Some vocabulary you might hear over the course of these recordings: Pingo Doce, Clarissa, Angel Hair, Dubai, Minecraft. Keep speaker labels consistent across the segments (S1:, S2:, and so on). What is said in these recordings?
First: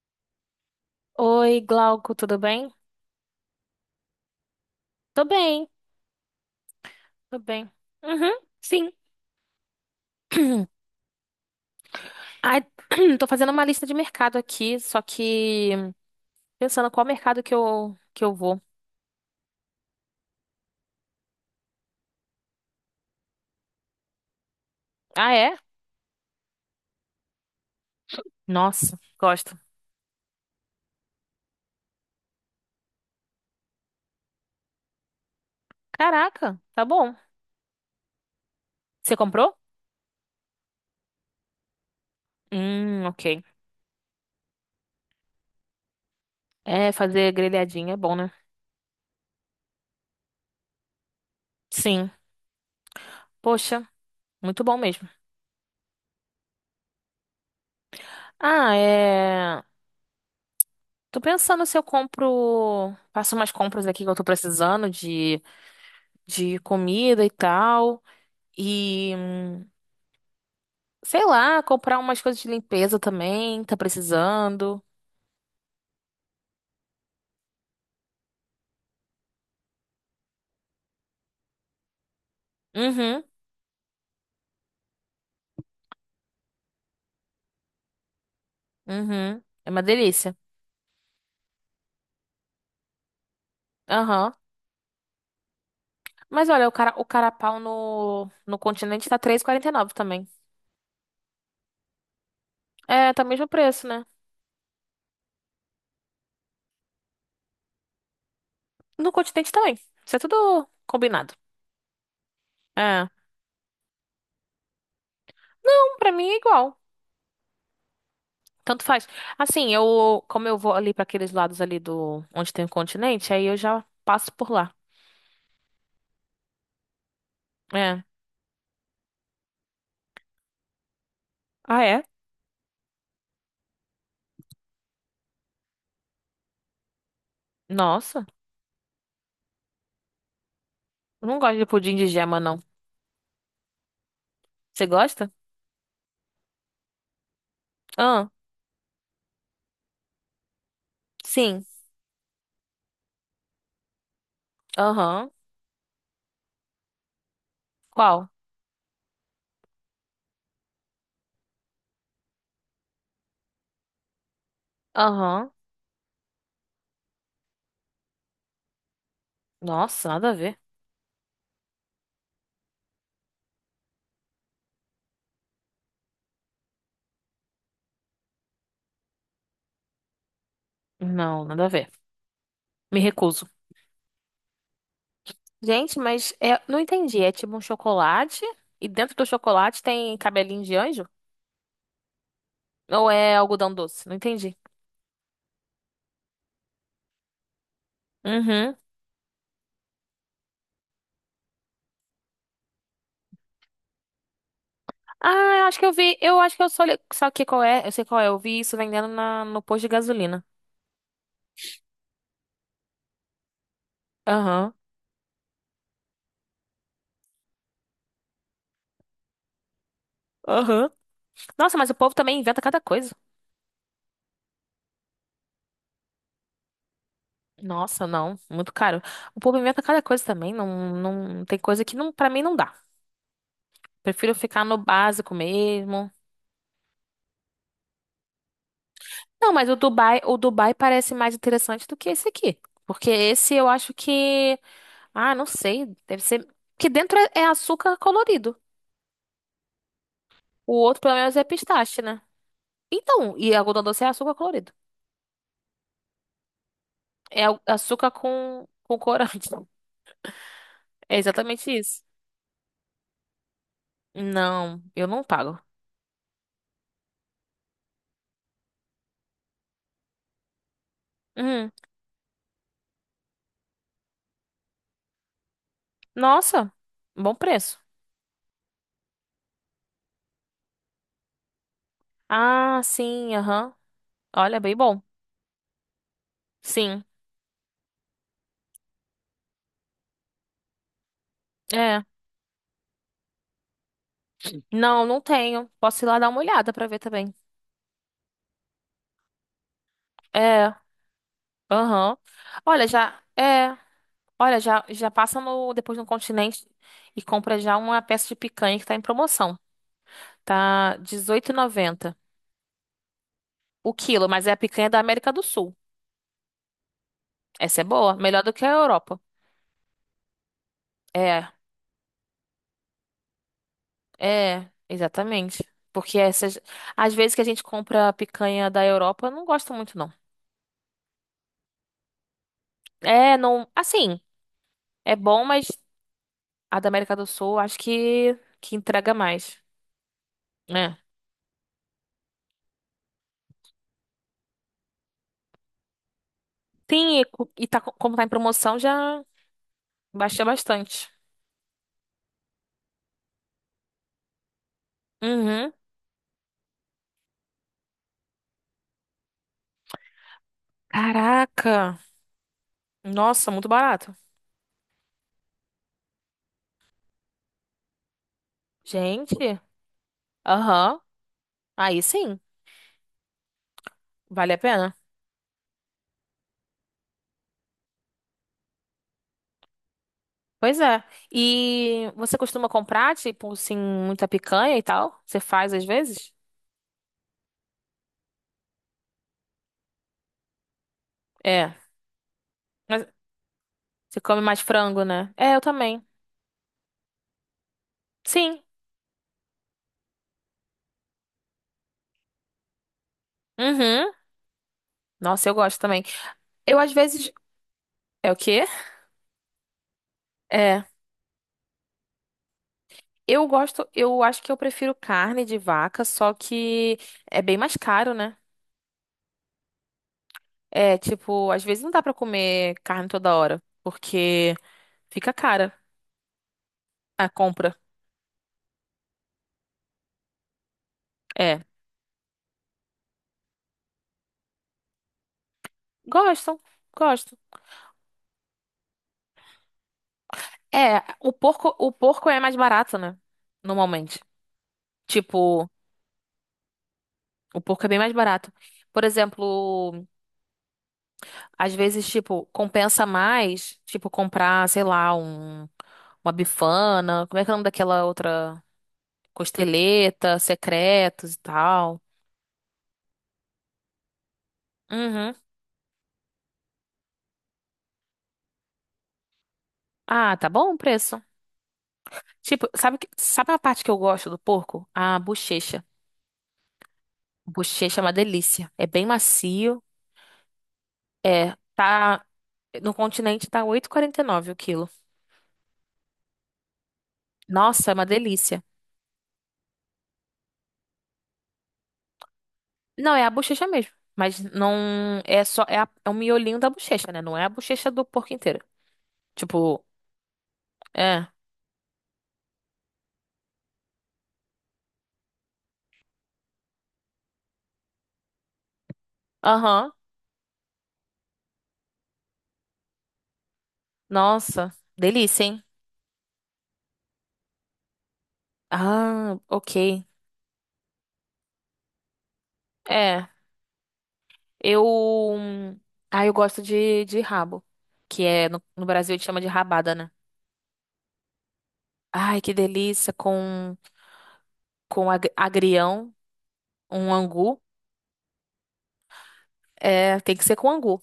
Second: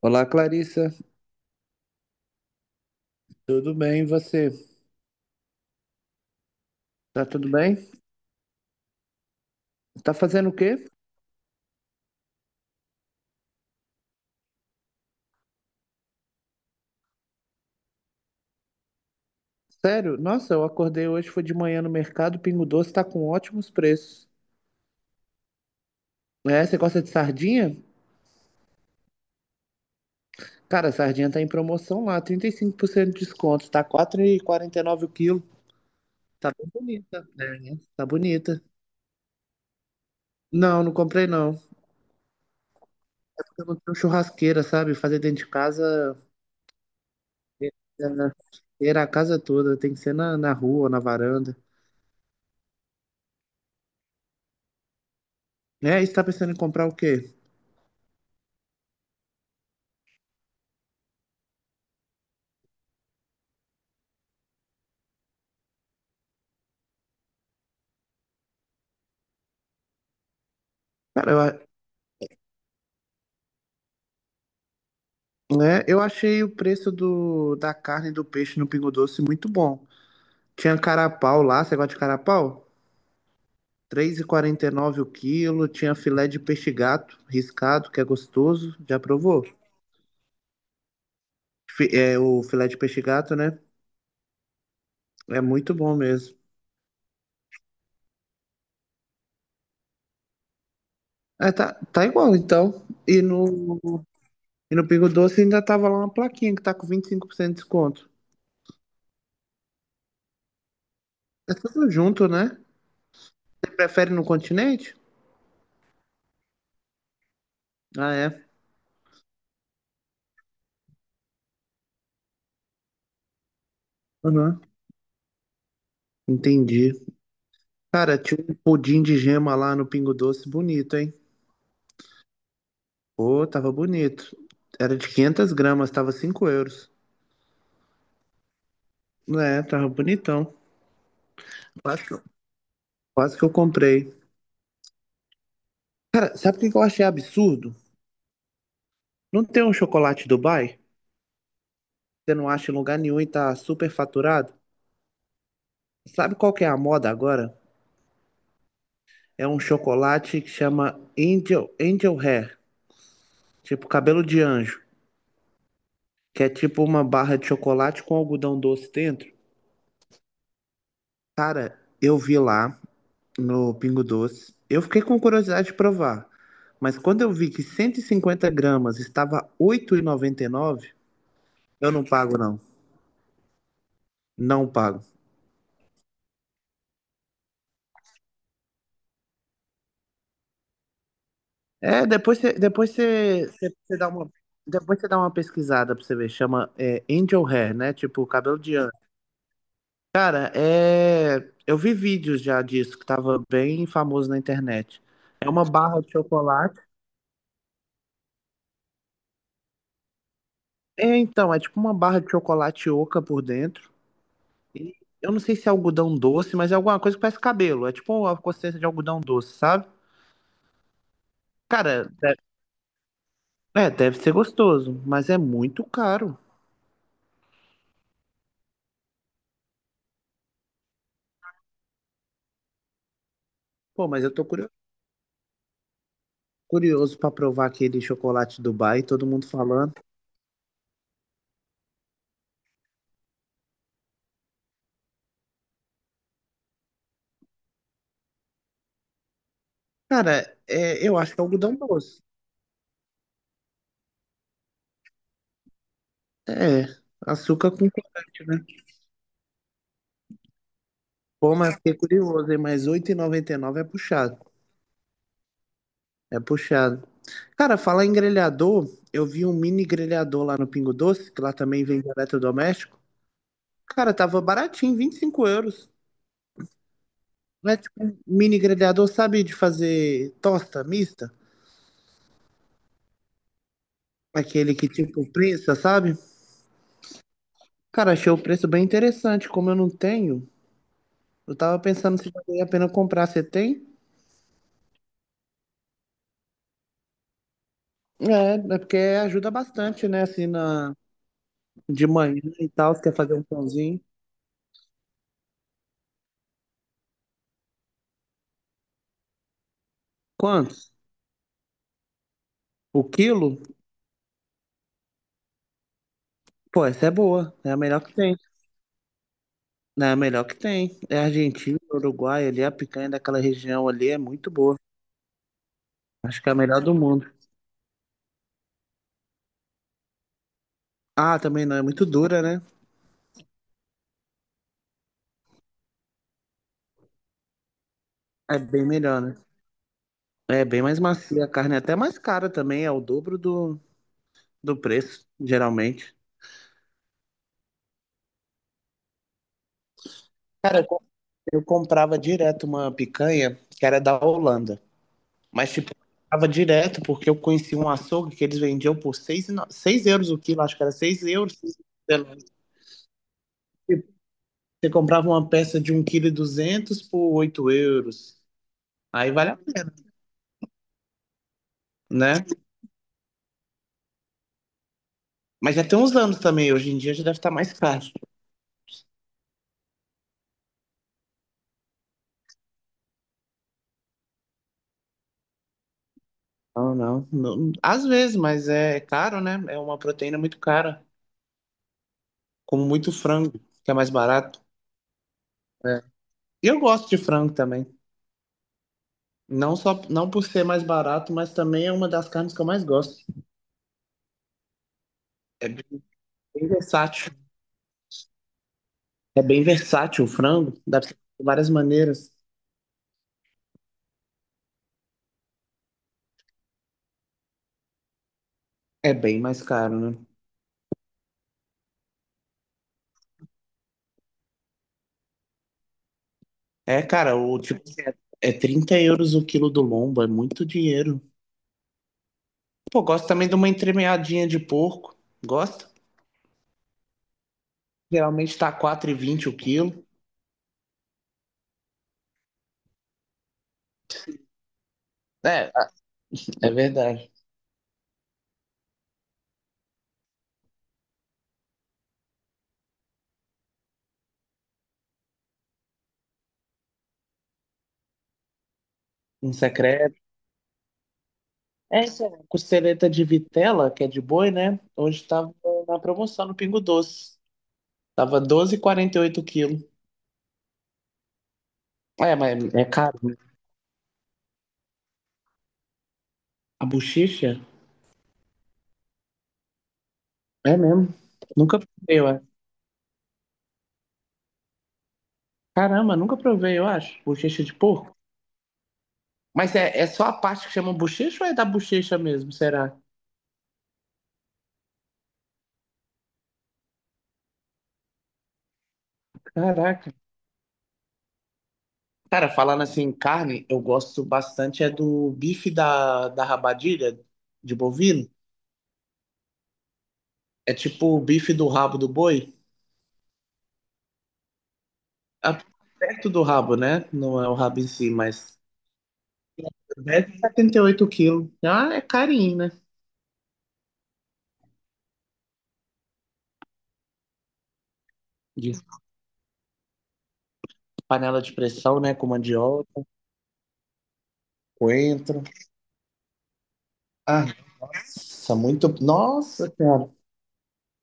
S1: Olá, Clarissa.
S2: Oi, Glauco, tudo bem?
S1: Tudo bem? E você?
S2: Tô bem,
S1: Tá
S2: tô
S1: tudo
S2: bem.
S1: bem?
S2: Uhum, sim.
S1: Tá fazendo o quê?
S2: Ai, tô fazendo uma lista de mercado aqui, só que pensando qual mercado que eu vou.
S1: Sério? Nossa, eu acordei hoje, foi de manhã no mercado, o Pingo Doce tá com ótimos preços.
S2: Ah, é?
S1: É, você gosta de sardinha?
S2: Nossa, gosto.
S1: Cara, a sardinha tá em promoção lá, 35% de desconto, tá 4,49 o quilo. Tá
S2: Caraca,
S1: bem
S2: tá bom.
S1: bonita, né? Tá bonita.
S2: Você comprou?
S1: Não, não comprei não.
S2: Ok.
S1: Eu não tenho churrasqueira, sabe? Fazer dentro de casa,
S2: É, fazer grelhadinha é bom, né?
S1: era a casa toda, tem que ser na rua, na varanda.
S2: Sim. Poxa, muito bom mesmo.
S1: É, e você tá pensando em comprar o quê?
S2: Ah, é. Tô pensando se eu compro. Faço umas compras aqui que eu tô precisando de comida e tal. E, sei
S1: Cara,
S2: lá, comprar umas coisas de limpeza também, tá precisando.
S1: né? Eu achei o preço da carne e do peixe no Pingo Doce muito bom. Tinha carapau lá, você gosta de carapau?
S2: Uhum,
S1: Três e quarenta e nove o quilo. Tinha filé de peixe gato riscado, que é gostoso. Já
S2: uhum.
S1: provou?
S2: É uma delícia.
S1: É, o filé de peixe gato, né?
S2: Aham.
S1: É muito bom mesmo.
S2: Mas olha, o carapau no continente tá 3,49 também.
S1: É, tá, tá igual, então.
S2: É,
S1: E
S2: tá o mesmo
S1: no,
S2: preço, né?
S1: e no Pingo Doce ainda tava lá uma plaquinha que tá com 25% de desconto.
S2: No continente também. Isso é tudo combinado.
S1: É tudo junto, né?
S2: É.
S1: Prefere no continente?
S2: Não, pra mim é igual.
S1: Ah, é.
S2: Tanto faz. Assim, eu, como eu vou ali pra aqueles lados ali do, onde tem o continente, aí eu já passo por
S1: Uhum.
S2: lá.
S1: Entendi.
S2: É.
S1: Cara, tinha um pudim de gema lá no Pingo Doce, bonito, hein?
S2: Ah, é?
S1: Pô, tava bonito. Era de 500 gramas, tava 5 euros.
S2: Nossa,
S1: É, tava bonitão.
S2: eu não gosto de pudim
S1: Quase
S2: de
S1: que eu,
S2: gema, não.
S1: quase que eu comprei.
S2: Você gosta?
S1: Cara, sabe o que que eu achei absurdo?
S2: Ah,
S1: Não tem um chocolate Dubai?
S2: sim.
S1: Você não acha em lugar nenhum e tá super faturado?
S2: Aham.
S1: Sabe qual que é a moda agora?
S2: Qual?
S1: É um chocolate que chama Angel, Angel Hair, tipo cabelo de anjo,
S2: Aham.
S1: que é tipo uma barra de chocolate com algodão doce dentro.
S2: Nossa, nada a ver.
S1: Cara, eu vi lá no Pingo Doce. Eu fiquei com curiosidade de provar, mas quando eu vi que 150 gramas estava 8,99,
S2: Não, nada a ver.
S1: eu não pago não,
S2: Me recuso.
S1: não pago.
S2: Gente, mas é, não entendi. É tipo um chocolate e dentro do chocolate tem cabelinho de anjo?
S1: É,
S2: Ou é algodão doce? Não entendi.
S1: depois você dá uma pesquisada pra você ver, chama é, Angel Hair, né? Tipo cabelo
S2: Uhum.
S1: de anjo. Cara, é, eu vi vídeos já disso que tava bem famoso na internet. É
S2: Ah,
S1: uma
S2: eu acho que eu
S1: barra de
S2: vi. Eu acho que eu
S1: chocolate.
S2: só li. Sabe que qual é? Eu sei qual é. Eu vi isso vendendo no posto de gasolina.
S1: É, então, é tipo uma barra de chocolate oca por dentro.
S2: Aham.
S1: E Eu não sei se é algodão doce, mas é alguma coisa que parece cabelo. É tipo a consistência de algodão doce, sabe?
S2: Aham. Nossa, mas o
S1: Cara,
S2: povo também inventa cada coisa.
S1: é, deve ser gostoso, mas é muito caro.
S2: Nossa, não. Muito caro. O povo inventa cada coisa também. Não, não tem coisa que não, para mim não dá.
S1: Pô, mas eu
S2: Prefiro
S1: tô
S2: ficar no básico mesmo.
S1: curioso pra provar aquele chocolate Dubai, todo mundo
S2: Não, mas o
S1: falando.
S2: Dubai, o Dubai parece mais interessante do que esse aqui. Porque esse eu acho que. Ah, não sei. Deve ser. Que dentro é açúcar colorido.
S1: Cara,
S2: O outro,
S1: é,
S2: pelo
S1: eu acho
S2: menos,
S1: que é
S2: é
S1: algodão
S2: pistache, né?
S1: doce.
S2: Então, e algodão doce é açúcar colorido.
S1: É,
S2: É
S1: açúcar com
S2: açúcar
S1: corante, né?
S2: com corante. É
S1: Pô,
S2: exatamente
S1: mas fiquei
S2: isso.
S1: curioso, hein? Mas 8,99 é puxado.
S2: Não, eu não pago.
S1: É puxado. Cara, falar em grelhador, eu vi um mini grelhador lá no Pingo Doce, que lá
S2: Hum,
S1: também vende eletrodoméstico. Cara, tava baratinho, 25 euros.
S2: nossa, bom
S1: Não é
S2: preço.
S1: tipo um mini grelhador, sabe, de fazer tosta mista?
S2: Ah, sim, aham. Olha,
S1: Aquele
S2: bem
S1: que
S2: bom.
S1: tipo prensa, sabe?
S2: Sim,
S1: Cara, achei o preço bem interessante. Como eu não tenho, eu tava
S2: é.
S1: pensando se valia a pena comprar. Você tem?
S2: Não, não tenho. Posso ir lá dar uma olhada pra ver também.
S1: É, é porque ajuda bastante, né? Assim,
S2: É.
S1: na... de
S2: Aham.
S1: manhã e
S2: Olha,
S1: tal, você quer fazer um pãozinho.
S2: já já passa no depois no Continente e compra já uma peça de picanha que tá em promoção.
S1: Quantos?
S2: Tá dezoito e noventa
S1: O quilo?
S2: o quilo, mas é a picanha da América do Sul.
S1: Pô, essa é boa. É a
S2: Essa é
S1: melhor que
S2: boa,
S1: tem.
S2: melhor do que a Europa.
S1: É a melhor que tem. É
S2: É,
S1: Argentina, Uruguai, ali, a picanha daquela região ali é muito
S2: é,
S1: boa.
S2: exatamente. Porque
S1: Acho que é a
S2: essas
S1: melhor do
S2: às
S1: mundo.
S2: vezes que a gente compra a picanha da Europa, eu não gosto muito não.
S1: Ah, também não é muito dura, né?
S2: É, não, assim, é bom, mas a da América do Sul acho que
S1: É
S2: que
S1: bem
S2: entrega
S1: melhor, né?
S2: mais,
S1: É bem
S2: né?
S1: mais macia a carne, é até mais cara também, é o dobro do preço, geralmente.
S2: Sim, e como tá em promoção, já. Baixei
S1: Cara,
S2: bastante.
S1: eu comprava direto uma picanha que era da Holanda,
S2: Uhum.
S1: mas tipo, eu comprava direto porque eu conheci um açougue que eles vendiam por seis euros o quilo, acho que era 6 euros.
S2: Caraca.
S1: Sei lá.
S2: Nossa, muito barato.
S1: Você comprava uma peça de um 1,2 kg por 8 euros, aí vale a
S2: Gente.
S1: pena,
S2: Aham. Aí sim,
S1: né?
S2: vale a pena.
S1: Mas já tem uns anos também, hoje em dia já deve estar mais caro.
S2: Pois é. E você costuma comprar, tipo, assim, muita picanha e tal? Você faz às vezes?
S1: Não, não, não. Às vezes, mas é caro, né? É uma proteína muito cara,
S2: É.
S1: como
S2: Mas
S1: muito frango, que é mais
S2: você come mais
S1: barato.
S2: frango, né? É, eu
S1: É.
S2: também.
S1: E eu gosto de frango também.
S2: Sim.
S1: Não só, não por ser mais barato, mas também é uma das carnes que eu mais gosto.
S2: Uhum. Nossa, eu
S1: É
S2: gosto
S1: bem
S2: também.
S1: bem
S2: Eu às vezes.
S1: versátil.
S2: É o quê?
S1: É bem versátil o frango,
S2: É.
S1: dá pra ser de várias maneiras.
S2: Eu gosto, eu acho que eu prefiro carne de vaca, só que é bem mais caro, né?
S1: É bem mais caro, né?
S2: É, tipo, às vezes não dá pra comer carne toda hora, porque fica cara
S1: É,
S2: a
S1: cara, o
S2: compra.
S1: tipo é 30 € o quilo do lombo, é muito dinheiro.
S2: É,
S1: Pô, gosto também de uma entremeadinha de porco. Gosto.
S2: gostam, gostam.
S1: Geralmente tá 4,20 o quilo.
S2: É, o porco é mais barato, né? Normalmente. Tipo,
S1: É, é, verdade.
S2: o porco é bem mais barato. Por exemplo, às vezes, tipo, compensa mais, tipo, comprar, sei lá, uma bifana, como é que é o nome daquela outra?
S1: Um secreto.
S2: Costeleta, secretos e tal.
S1: Essa costeleta de vitela, que é de boi, né? Hoje
S2: Uhum.
S1: tava na promoção no Pingo Doce. Tava 12,48 quilo.
S2: Ah, tá bom o preço.
S1: É, mas
S2: Tipo,
S1: é
S2: sabe,
S1: caro.
S2: sabe a parte que eu gosto do porco? A bochecha.
S1: A bochecha?
S2: Bochecha é uma delícia. É bem macio.
S1: É mesmo.
S2: É,
S1: Nunca provei,
S2: tá.
S1: eu acho.
S2: No continente tá 8,49 o quilo.
S1: Caramba, nunca provei, eu acho. Bochecha de
S2: Nossa, é uma
S1: porco.
S2: delícia.
S1: Mas é, é só a parte que chama bochecha ou é da bochecha mesmo, será?
S2: Não, é a bochecha mesmo. Mas não. É só. É, é o miolinho da bochecha, né? Não é a bochecha do porco inteiro. Tipo,
S1: Caraca.
S2: é.
S1: Cara, falando assim em carne, eu gosto bastante é do bife da rabadilha de bovino.
S2: Aham.
S1: É tipo o bife do rabo do boi.
S2: Nossa. Delícia,
S1: a-
S2: hein?
S1: Perto do rabo, né? Não é o rabo em si, mas
S2: Ah, ok.
S1: deve 78 quilos. Ah, é carinho, né?
S2: É. Eu. Ah, eu gosto de rabo. Que é. No,
S1: De
S2: no Brasil a gente chama de rabada, né?
S1: panela de pressão, né? Com
S2: Ai, que
S1: mandioca,
S2: delícia com
S1: coentro.
S2: agrião, um
S1: Ah,
S2: angu.
S1: nossa, muito. Nossa, cara.
S2: É, tem que ser com angu.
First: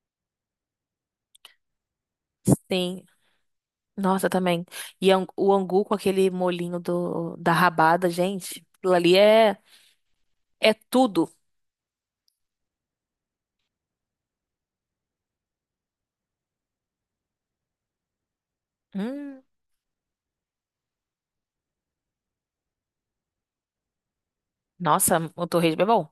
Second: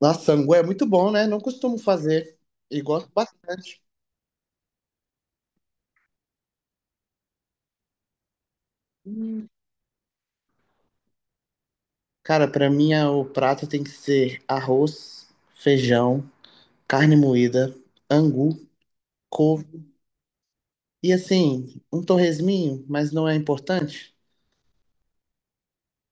S1: Nossa, sangue é muito bom, né? Não costumo fazer e
S2: Sim.
S1: gosto bastante.
S2: Nossa, também. E o angu com aquele molhinho da rabada, gente. Aquilo ali
S1: Hum.
S2: é tudo.
S1: Cara, pra mim o prato tem que ser arroz, feijão, carne moída, angu,
S2: Hum,
S1: couve e assim, um torresminho, mas não é importante.
S2: nossa, o torresmo é bom.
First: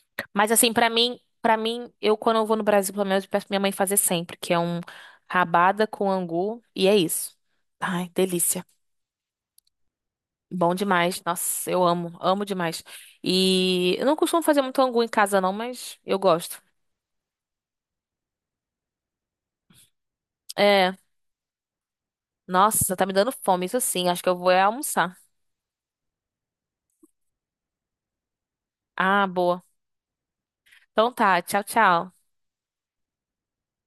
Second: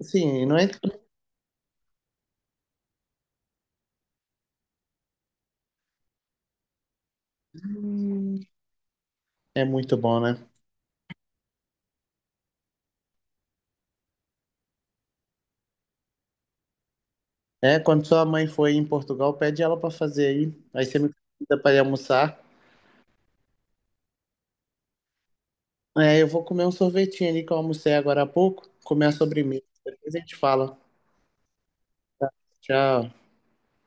S1: Assim,
S2: Mas
S1: não
S2: assim, para mim, eu quando eu vou no Brasil, pelo menos eu peço pra minha mãe fazer sempre, que é um rabada com angu e é isso. Ai,
S1: é.
S2: delícia.
S1: É muito bom, né?
S2: Bom demais. Nossa, eu amo, amo demais. E eu não costumo fazer muito angu em casa, não, mas eu gosto.
S1: É, quando sua mãe for aí em Portugal, pede ela pra fazer aí. Aí
S2: É,
S1: você me convida pra ir almoçar.
S2: nossa, tá me dando fome, isso sim. Acho que eu vou é almoçar.
S1: É, eu vou comer um sorvetinho ali que eu almocei agora há pouco, comer a
S2: Ah, boa.
S1: sobremesa. Depois a gente fala.
S2: Então tá, tchau, tchau.
S1: Tchau.